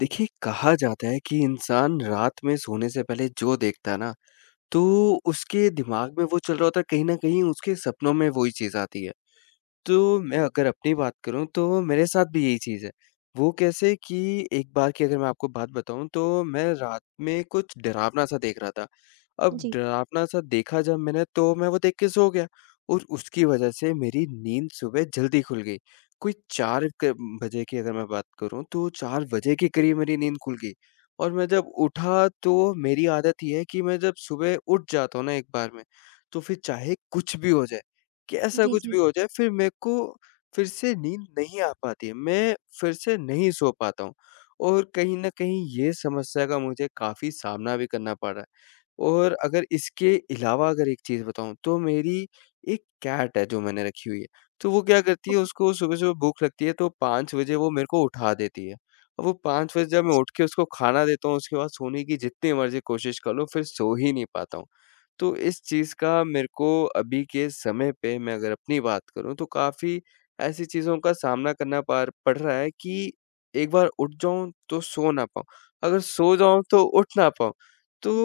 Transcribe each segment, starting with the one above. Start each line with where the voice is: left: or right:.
left: देखिए, कहा जाता है कि इंसान रात में सोने से पहले जो देखता है ना, तो उसके दिमाग में वो चल रहा होता है, कहीं न कहीं उसके सपनों में वो ही चीज़ आती है। तो मैं अगर अपनी बात करूँ तो मेरे साथ भी यही चीज़ है। वो कैसे कि एक बार की अगर मैं आपको बात बताऊँ तो मैं रात में कुछ डरावना-सा देख रहा था। अब
right: जी,
left: डरावना-सा देखा जब मैंने तो मैं वो देख के सो गया और उसकी वज़ह से मेरी नींद सुबह जल्दी खुल गई। कोई 4 क बजे की अगर मैं बात करूँ तो 4 बजे के करीब मेरी नींद खुल गई और मैं जब उठा तो मेरी आदत ये है कि मैं जब सुबह उठ जाता हूँ ना एक बार में, तो फिर चाहे कुछ भी हो जाए, कि ऐसा
right: जी,
left: कुछ
right: जी,
left: भी
right: जी।
left: हो जाए फिर मेरे को फिर से नींद नहीं आ पाती है। मैं फिर से नहीं सो पाता हूँ और कहीं न कहीं ये समस्या का मुझे काफ़ी सामना भी करना पड़ा है। और अगर इसके अलावा अगर एक चीज़ बताऊँ तो मेरी एक कैट है जो मैंने रखी हुई है। तो वो क्या करती है
right: ओके।
left: उसको सुबह-सुबह भूख लगती है तो 5 बजे वो मेरे को उठा देती है। अब वो 5 बजे जब मैं उठ के उसको खाना देता हूँ उसके बाद सोने की जितनी मर्ज़ी कोशिश कर लूँ फिर सो ही नहीं पाता हूँ। तो इस चीज़ का मेरे को अभी के समय पे मैं अगर अपनी बात करूँ तो काफ़ी ऐसी चीज़ों का सामना करना पार पड़ रहा है कि एक बार उठ जाऊँ तो सो ना पाऊँ, अगर सो जाऊँ तो उठ ना पाऊँ।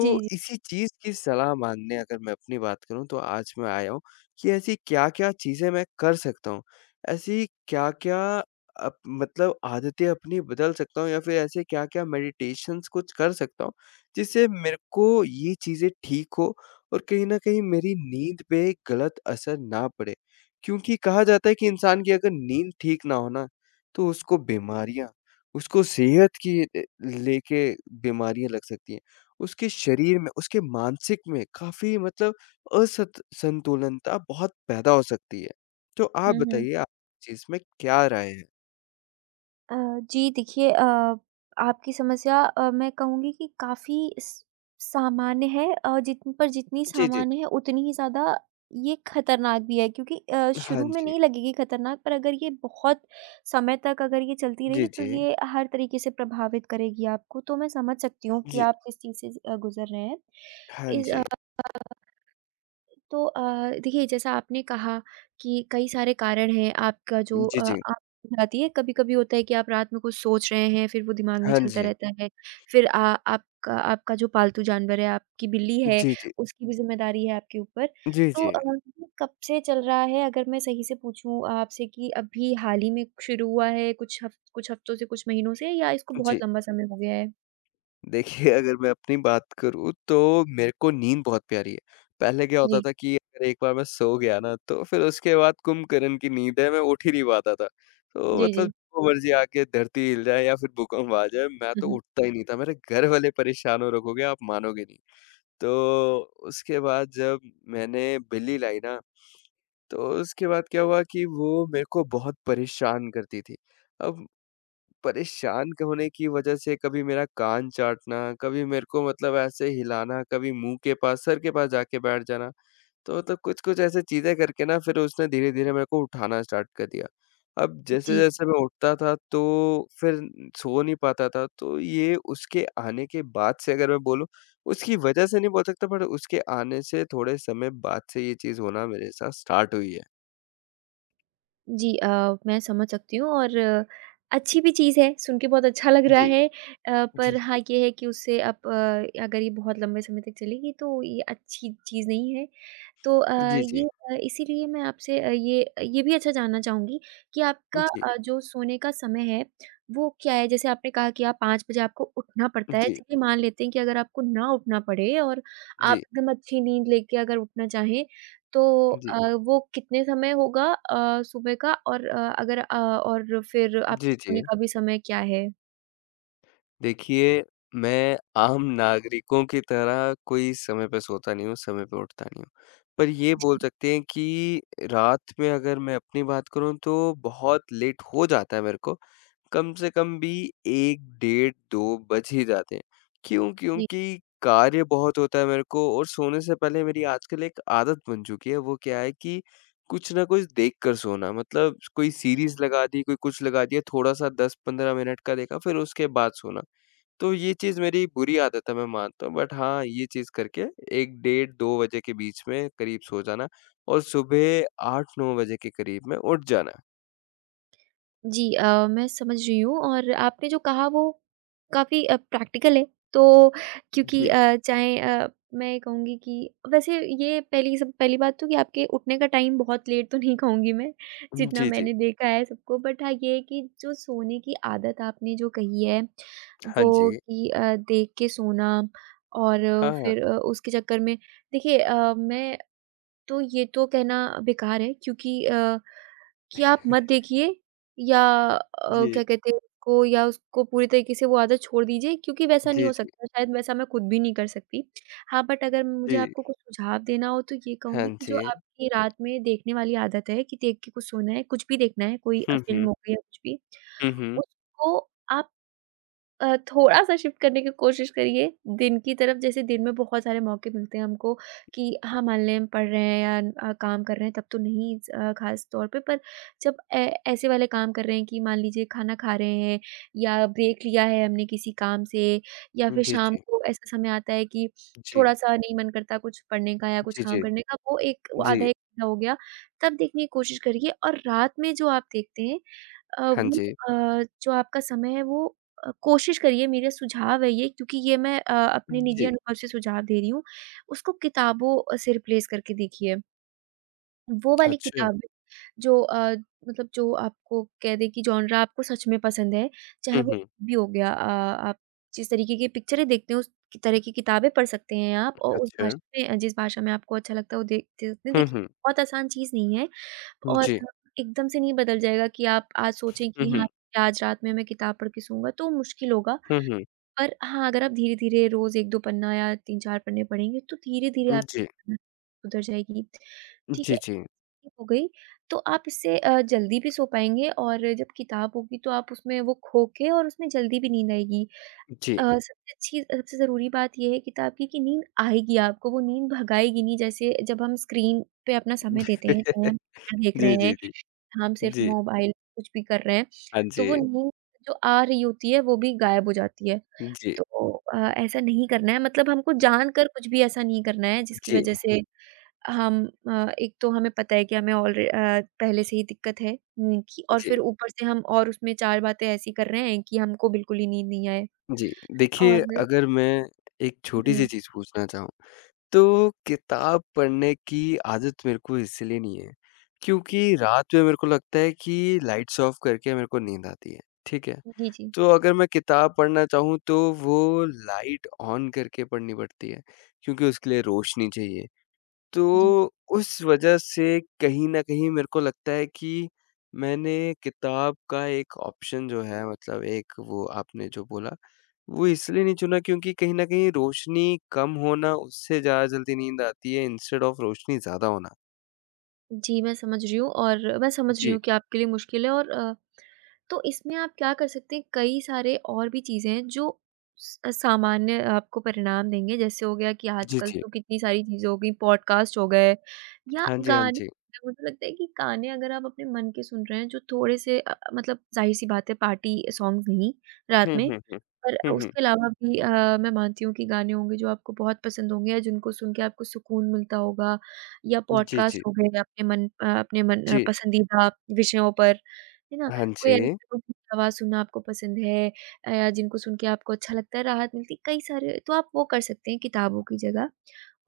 right: जी, जी।
left: इसी चीज़ की सलाह मानने अगर मैं अपनी बात करूँ तो आज मैं आया हूँ कि ऐसी क्या-क्या चीज़ें मैं कर सकता हूँ? ऐसी क्या-क्या अप मतलब आदतें अपनी बदल सकता हूँ या फिर ऐसे क्या-क्या मेडिटेशंस कुछ कर सकता हूँ, जिससे मेरे को ये चीज़ें ठीक हो और कहीं न कहीं मेरी नींद पे गलत असर ना पड़े। क्योंकि कहा जाता है कि इंसान की अगर नींद ठीक ना हो ना, तो उसको बीमारियाँ, उसको सेहत की लेके बीमारियाँ लग सकती हैं। उसके शरीर में, उसके मानसिक में काफ़ी मतलब असत संतुलनता बहुत पैदा हो सकती है। तो आप
right: हुँ, हुँ।
left: बताइए आप इस चीज़ में क्या राय है?
right: अ, जी देखिए, आपकी समस्या, मैं कहूँगी कि काफ़ी स सामान्य है, जिन पर जितनी
left: जी, जी।
right: सामान्य है उतनी ही ज़्यादा ये खतरनाक भी है क्योंकि
left: हाँ
right: शुरू में
left: जी।
right: नहीं लगेगी खतरनाक पर अगर ये बहुत समय तक अगर ये चलती
left: जी,
right: रही तो
left: जी।
right: ये हर तरीके से प्रभावित करेगी आपको। तो मैं समझ सकती हूँ कि
left: जी।
right: आप किस चीज़ से गुज़र रहे हैं।
left: हाँ
right: इस अ
left: जी।
right: तो अ, देखिए जैसा आपने कहा कि कई सारे कारण हैं आपका जो
left: जी, जी।
right: आप जाती है, कभी-कभी होता है कि आप रात में कुछ सोच रहे हैं फिर वो दिमाग में
left: हाँ
right: चलता
left: जी।
right: रहता है। फिर आपका आपका जो पालतू जानवर है, आपकी बिल्ली है,
left: जी, जी।
right: उसकी भी ज़िम्मेदारी है आपके ऊपर।
left: जी,
right: तो
left: जी।
right: ये कब से चल रहा है, अगर मैं सही से पूछूँ आपसे, कि अभी हाल ही में शुरू हुआ है, कुछ हफ्तों से, कुछ महीनों से, या इसको
left: जी।
right: बहुत लंबा समय हो गया है?
left: देखिए, अगर मैं अपनी बात करूँ तो मेरे को नींद बहुत प्यारी है। पहले क्या होता
right: जी।
left: था कि अगर एक बार मैं सो गया ना तो फिर उसके बाद कुंभकर्ण की नींद है मैं उठ ही नहीं पाता था। तो
right: जी,
left: मतलब
right: जी।
left: जो मर्ज़ी आके धरती हिल जाए या फिर भूकंप आ जाए मैं
right: हुँ,
left: तो
right: हुँ।
left: उठता ही नहीं था। मेरे घर वाले परेशान हो रखोगे आप मानोगे नहीं। तो उसके बाद जब मैंने बिल्ली लाई ना तो उसके बाद क्या हुआ कि वो मेरे को बहुत परेशान करती थी। अब परेशान क होने की वजह से कभी मेरा कान चाटना, कभी मेरे को मतलब ऐसे हिलाना, कभी मुँह के पास, सर के पास जाके बैठ जाना। तो मतलब कुछ-कुछ ऐसी चीज़ें करके ना फिर उसने धीरे-धीरे मेरे को उठाना स्टार्ट कर दिया। अब
right: जी।
left: जैसे-जैसे मैं उठता था तो फिर सो नहीं पाता था। तो ये उसके आने के बाद से अगर मैं बोलूँ, उसकी वजह से नहीं बोल सकता पर उसके आने से थोड़े समय बाद से ये चीज़ होना मेरे साथ स्टार्ट हुई है।
right: जी, मैं समझ सकती हूँ और अच्छी भी चीज़ है, सुन के बहुत अच्छा लग रहा
left: जी,
right: है। पर
left: जी।
right: हाँ, ये है कि उससे आप, अगर ये बहुत लंबे समय तक चलेगी तो ये अच्छी चीज़ नहीं है। तो अ,
left: जी, जी।
right: ये इसीलिए मैं आपसे, ये भी अच्छा जानना चाहूँगी कि आपका,
left: जी,
right: जो सोने का समय है, वो क्या है? जैसे आपने कहा कि आप 5 बजे आपको उठना
left: जी,
right: पड़ता है,
left: जी,
right: चलिए मान लेते हैं कि अगर आपको ना उठना पड़े और आप
left: जी,
right: एकदम अच्छी नींद लेके अगर उठना चाहें, तो
left: जी,
right: वो कितने समय होगा सुबह का, और अ, अगर अ, और फिर आपके
left: जी, जी।
right: सोने का भी समय क्या है?
left: देखिए, मैं आम नागरिकों की तरह कोई समय पे सोता नहीं हूँ, समय पे उठता नहीं हूँ। पर ये
right: जी।
left: बोल सकते हैं कि रात में अगर मैं अपनी बात करूँ तो बहुत लेट हो जाता है मेरे को, कम से कम भी 1 डेढ़ 2 बज ही जाते हैं। क्यों? क्योंकि कार्य बहुत होता है मेरे को और सोने से पहले मेरी आजकल एक आदत बन चुकी है, वो क्या है कि कुछ ना कुछ देख कर सोना। मतलब कोई सीरीज़ लगा दी, कोई कुछ लगा दिया, थोड़ा-सा 10-15 मिनट का देखा, फिर उसके बाद सोना। तो ये चीज़ मेरी बुरी आदत है मैं मानता हूँ बट हाँ, ये चीज़ करके 1 डेढ़ 2 बजे के बीच में करीब सो जाना और सुबह 8-9 बजे के करीब में उठ जाना।
right: जी, मैं समझ रही हूँ और आपने जो कहा वो काफ़ी प्रैक्टिकल है। तो क्योंकि
left: जी।
right: मैं ये कहूँगी कि वैसे ये पहली बात तो, कि आपके उठने का टाइम बहुत लेट तो नहीं कहूँगी मैं, जितना
left: जी, जी।
right: मैंने देखा है सबको। बट हाँ, ये है कि जो सोने की आदत आपने जो कही है,
left: हाँ
right: वो
left: जी।
right: कि देख के सोना और
left: हाँ, हाँ।
right: उसके चक्कर में, देखिए मैं तो ये तो कहना बेकार है क्योंकि कि आप मत देखिए या
left: जी।
right: क्या कहते हैं उसको, या उसको पूरी तरीके से वो आदत छोड़ दीजिए क्योंकि वैसा नहीं
left: जी,
right: हो
left: जी।
right: सकता, शायद वैसा मैं खुद भी नहीं कर सकती। हाँ, बट अगर मुझे
left: जी।
right: आपको कुछ सुझाव देना हो तो ये
left: हाँ
right: कहूँगी कि जो
left: जी।
right: आपकी रात में देखने वाली आदत है कि देख के कुछ सोना है, कुछ भी देखना है, कोई
left: हुँ,
right: फ़िल्म
left: हुँ।
right: हो गई या कुछ भी,
left: हुँ, हुँ।
right: उसको आप थोड़ा-सा शिफ्ट करने की कोशिश करिए दिन की तरफ। जैसे दिन में बहुत सारे मौके मिलते हैं हमको, कि हाँ, मान लें हम पढ़ रहे हैं या काम कर रहे हैं तब तो नहीं ख़ास तौर पे। पर जब ऐ ऐसे वाले काम कर रहे हैं कि मान लीजिए खाना खा रहे हैं, या ब्रेक लिया है हमने किसी काम से, या फिर
left: जी,
right: शाम
left: जी।
right: को ऐसा समय आता है कि
left: जी।
right: थोड़ा-सा नहीं मन करता कुछ पढ़ने का या कुछ
left: जी,
right: काम
left: जी।
right: करने का, वो एक वो
left: जी।
right: आधा 1 घंटा हो गया, तब देखने की कोशिश करिए। और रात में जो आप देखते हैं, अ,
left: हाँ
right: वो
left: जी।
right: जो आपका समय है वो, कोशिश करिए, मेरा सुझाव है ये, क्योंकि ये मैं अपने निजी
left: जी।
right: अनुभव से सुझाव दे रही हूँ, उसको किताबों से रिप्लेस करके देखिए। वो वाली
left: अच्छा।
right: किताबें जो मतलब जो आपको कह दें कि जॉनरा आपको सच में पसंद है, चाहे
left: हुँ,
right: वो
left: हुँ।
right: भी हो गया, आप जिस तरीके की पिक्चरें देखते हैं उस की तरह की किताबें पढ़ सकते हैं आप, और उस
left: अच्छा।
right: भाषा में जिस भाषा में आपको अच्छा लगता है वो देख सकते हैं।
left: हुँ,
right: देखिए,
left: हुँ।
right: बहुत आसान चीज़ नहीं है, और
left: जी।
right: एकदम से नहीं बदल जाएगा कि आप आज सोचें
left: हुँ,
right: कि हाँ,
left: हुँ।
right: ठीक है, आज रात में मैं किताब पढ़ के सोऊँगा, तो मुश्किल होगा।
left: हुँ, हुँ।
right: पर हाँ, अगर आप धीरे-धीरे रोज़ 1-2 पन्ना या 3-4 पन्ने पढ़ेंगे तो धीरे-धीरे
left: जी।
right: आपकी सुधर जाएगी। ठीक
left: जी,
right: है,
left: जी।
right: हो गई, तो आप इससे जल्दी भी सो पाएँगे, और जब किताब होगी तो आप उसमें वो खो के और उसमें जल्दी भी नींद आएगी।
left: जी।
right: सबसे ज़रूरी बात ये है किताब की, कि नींद आएगी आपको, वो नींद भगाएगी नहीं, जैसे जब हम स्क्रीन पे अपना समय देते हैं, चाहे हम picture देख
left: जी,
right: रहे
left: जी,
right: हैं,
left: जी।
right: हम सिर्फ
left: जी।
right: मोबाइल कुछ भी कर रहे हैं,
left: हाँ
right: तो वो
left: जी।
right: नींद जो आ रही होती है वो भी गायब हो जाती है।
left: जी,
right: तो अ, ऐसा नहीं करना है, मतलब हमको जानकर कुछ भी ऐसा नहीं करना है जिसकी
left: जी,
right: वज़ह से हम, एक तो हमें पता है कि हमें पहले से ही दिक्कत है नींद की, और
left: जी,
right: फिर ऊपर से हम और उसमें 4 बातें ऐसी कर रहे हैं कि हमको बिल्कुल ही नींद नहीं आए
left: जी। देखिए
right: और
left: अगर मैं एक छोटी-सी
right: हुँ।
left: चीज़ पूछना चाहूँ, तो किताब पढ़ने की आदत मेरे को इसलिए नहीं है, क्योंकि रात में मेरे को लगता है कि लाइट्स ऑफ करके मेरे को नींद आती है, ठीक है?
right: जी, जी।
left: तो अगर मैं किताब पढ़ना चाहूँ तो वो लाइट ऑन करके पढ़नी पड़ती है, क्योंकि उसके लिए रोशनी चाहिए।
right: जी।
left: तो उस वजह से कहीं न कहीं मेरे को लगता है कि मैंने किताब का एक ऑप्शन जो है मतलब एक वो आपने जो बोला, वो इसलिए नहीं चुना क्योंकि कहीं न कहीं रोशनी कम होना उससे ज़्यादा जल्दी नींद आती है इंस्टेड ऑफ रोशनी ज़्यादा होना।
right: जी, मैं समझ रही हूँ, और मैं समझ रही
left: जी।
right: हूँ कि आपके लिए मुश्किल है, और तो इसमें आप क्या कर सकते हैं, कई सारे और भी चीज़ें हैं जो स सामान्य आपको परिणाम देंगे। जैसे हो गया कि
left: जी,
right: आजकल
left: जी।
right: तो कितनी सारी चीज़ें हो गई, पॉडकास्ट हो गए या
left: हाँ जी, हाँ
right: गाने,
left: जी।
right: मुझे लगता है कि गाने अगर आप अपने मन के सुन रहे हैं, जो थोड़े से मतलब ज़ाहिर-सी बात है पार्टी सॉन्ग्स नहीं रात
left: हुँ,
right: में,
left: हुँ, हुँ।
right: पर
left: हुँ, हुँ।
right: उसके अलावा भी मैं मानती हूँ कि गाने होंगे जो आपको बहुत पसंद होंगे, या जिनको सुन के आपको सुकून मिलता होगा, या
left: जी,
right: पॉडकास्ट
left: जी।
right: हो गए अपने
left: जी।
right: पसंदीदा विषयों पर, है ना?
left: हाँ
right: कोई ऐसे
left: जी।
right: लोगों की आवाज़ सुनना आपको पसंद है, या जिनको सुन के आपको अच्छा लगता है, राहत मिलती है, कई सारे तो आप वो कर सकते हैं किताबों की जगह।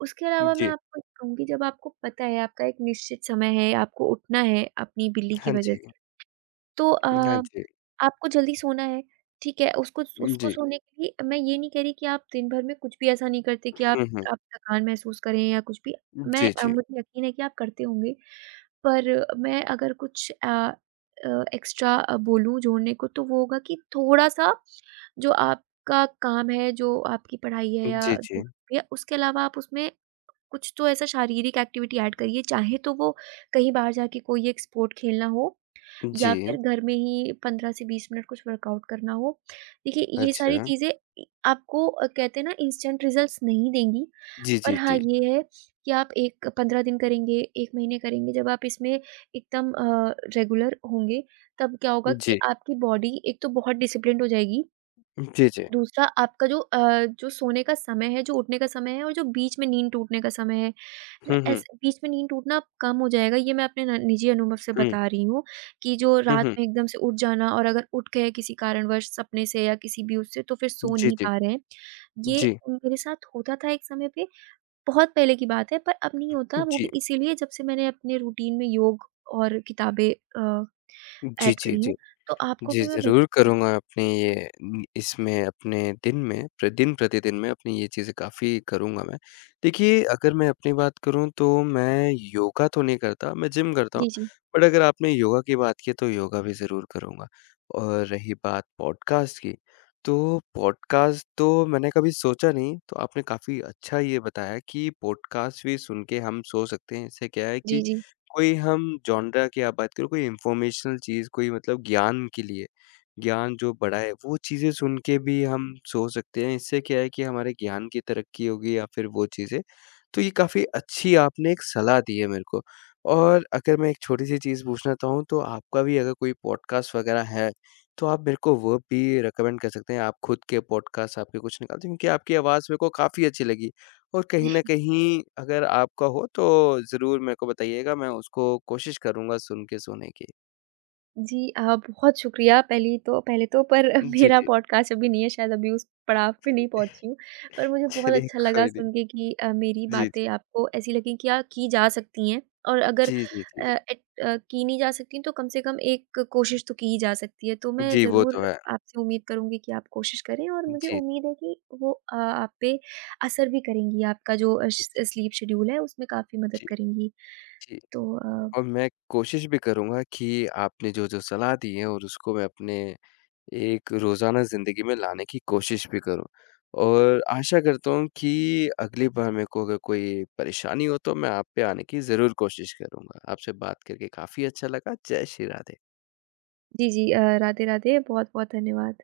right: उसके अलावा मैं
left: जी।
right: आपको ये कहूँगी, जब आपको पता है आपका एक निश्चित समय है, आपको उठना है अपनी बिल्ली की
left: हाँ
right: वज़ह
left: जी।
right: से, तो
left: हाँ जी।
right: आपको जल्दी सोना है, ठीक है? उसको उसको
left: जी।
right: सोने के लिए मैं ये नहीं कह रही कि आप दिन भर में कुछ भी ऐसा नहीं करते कि आप
left: हुँ, हुँ।
right: आप थकान महसूस करें या कुछ भी।
left: जी, जी।
right: मुझे यकीन है कि आप करते होंगे। पर मैं अगर कुछ एक्स्ट्रा बोलूँ जोड़ने को, तो वो होगा कि थोड़ा-सा जो आपका काम है, जो आपकी पढ़ाई है, या
left: जी,
right: जो
left: जी।
right: भी है, उसके अलावा आप उसमें कुछ तो ऐसा शारीरिक एक्टिविटी ऐड करिए। चाहे तो वो कहीं बाहर जाके कोई एक स्पोर्ट खेलना हो, या फिर
left: जी।
right: घर में ही 15 से 20 मिनट कुछ वर्कआउट करना हो। देखिए, ये सारी
left: अच्छा।
right: चीज़ें इ आपको, कहते हैं ना, इंस्टेंट रिज़ल्ट्स नहीं देंगी,
left: जी,
right: पर
left: जी,
right: हाँ,
left: जी।
right: ये है कि आप एक 15 दिन करेंगे, 1 महीने करेंगे, जब आप इसमें एकदम रेगुलर होंगे, तब क्या होगा कि
left: जी।
right: आपकी बॉडी एक तो बहुत डिसिप्लिन्ड हो जाएगी,
left: जी, जी।
right: दूसरा आपका जो जो सोने का समय है, जो उठने का समय है, और जो बीच में नींद टूटने का समय है। ल
left: हुँ, हुँ।
right: ऐसे बीच में नींद टूटना कम हो जाएगा, ये मैं अपने न निजी अनुभव से
left: हुँ,
right: बता रही हूँ, कि जो
left: हुँ,
right: रात
left: हुँ।
right: में एकदम से उठ जाना, और अगर उठ गए किसी कारणवश सपने से या किसी भी उससे, तो फिर सो
left: जी,
right: नहीं
left: जी।
right: पा रहे हैं। ये
left: जी।
right: मेरे साथ होता था एक समय पे, बहुत पहले की बात है, पर अब नहीं होता, वो
left: जी।
right: भी इसीलिए जब से मैंने अपने रूटीन में योग और किताबें अ,
left: जी,
right: ऐड
left: जी,
right: करी हैं।
left: जी।
right: तो आपको
left: जी,
right: भी मैं वही
left: ज़रूर करूँगा अपने ये इसमें अपने दिन प्रतिदिन में अपनी ये चीज़ें काफ़ी करूँगा मैं। देखिए, अगर मैं अपनी बात करूँ तो मैं योगा तो नहीं करता, मैं जिम करता हूँ।
right: जी, जी।
left: बट अगर आपने योगा की बात की तो योगा भी ज़रूर करूँगा। और रही बात पॉडकास्ट की, तो पॉडकास्ट तो मैंने कभी सोचा नहीं, तो आपने काफ़ी अच्छा ये बताया कि पॉडकास्ट भी सुन के हम सो सकते हैं। इससे क्या है
right: जी,
left: कि
right: जी।
left: कोई हम जॉनरा की आप बात करो, कोई इन्फॉर्मेशनल चीज़, कोई मतलब ज्ञान के लिए, ज्ञान जो बड़ा है, वो चीज़ें सुन के भी हम सो सकते हैं। इससे क्या है कि हमारे ज्ञान की तरक्की होगी या फिर वो चीज़ें। तो ये काफ़ी अच्छी आपने एक सलाह दी है मेरे को। और अगर मैं एक छोटी-सी चीज़ पूछना चाहूँ तो आपका भी अगर कोई पॉडकास्ट वगैरह है, तो आप मेरे को वो भी रिकमेंड कर सकते हैं। आप खुद के पॉडकास्ट आपके कुछ निकालते हैं क्योंकि आपकी आवाज़ मेरे को काफ़ी अच्छी लगी। और कहीं न कहीं अगर आपका हो तो ज़रूर मेरे को बताइएगा, मैं उसको कोशिश करूँगा सुन के सोने की।
right: जी, बहुत शुक्रिया, पहली तो पहले तो पर
left: जी,
right: मेरा
left: जी।
right: पॉडकास्ट अभी नहीं है, शायद अभी उस पड़ाव पे
left: जी।
right: नहीं पहुँची हूँ। पर मुझे बहुत
left: चलिए
right: अच्छा लगा
left: कोई नहीं।
right: सुन के कि मेरी
left: जी,
right: बातें
left: जी।
right: आपको ऐसी लगी कि हाँ, की जा सकती हैं, और अगर
left: जी, जी, जी।
right: की नहीं जा सकती, तो कम से कम एक कोशिश तो की ही जा सकती है। तो मैं
left: जी, वो
right: ज़रूर
left: तो है।
right: आपसे उम्मीद करूँगी कि आप कोशिश करें, और मुझे
left: जी,
right: उम्मीद है कि वो, आप पे असर भी करेंगी, आपका जो अ, श
left: जी,
right: स्लीप शेड्यूल है उसमें काफ़ी मदद
left: जी,
right: करेंगी।
left: जी।
right: तो अ,
left: और मैं कोशिश भी करूँगा कि आपने जो-जो सलाह दी है और उसको मैं अपने एक रोज़ाना ज़िंदगी में लाने की कोशिश भी करूँ। और आशा करता हूँ कि अगली बार मेरे को अगर कोई परेशानी हो तो मैं आप पे आने की ज़रूर कोशिश करूँगा। आपसे बात करके काफ़ी अच्छा लगा। जय श्री राधे।
right: जी, जी, राधे-राधे, बहुत-बहुत धन्यवाद।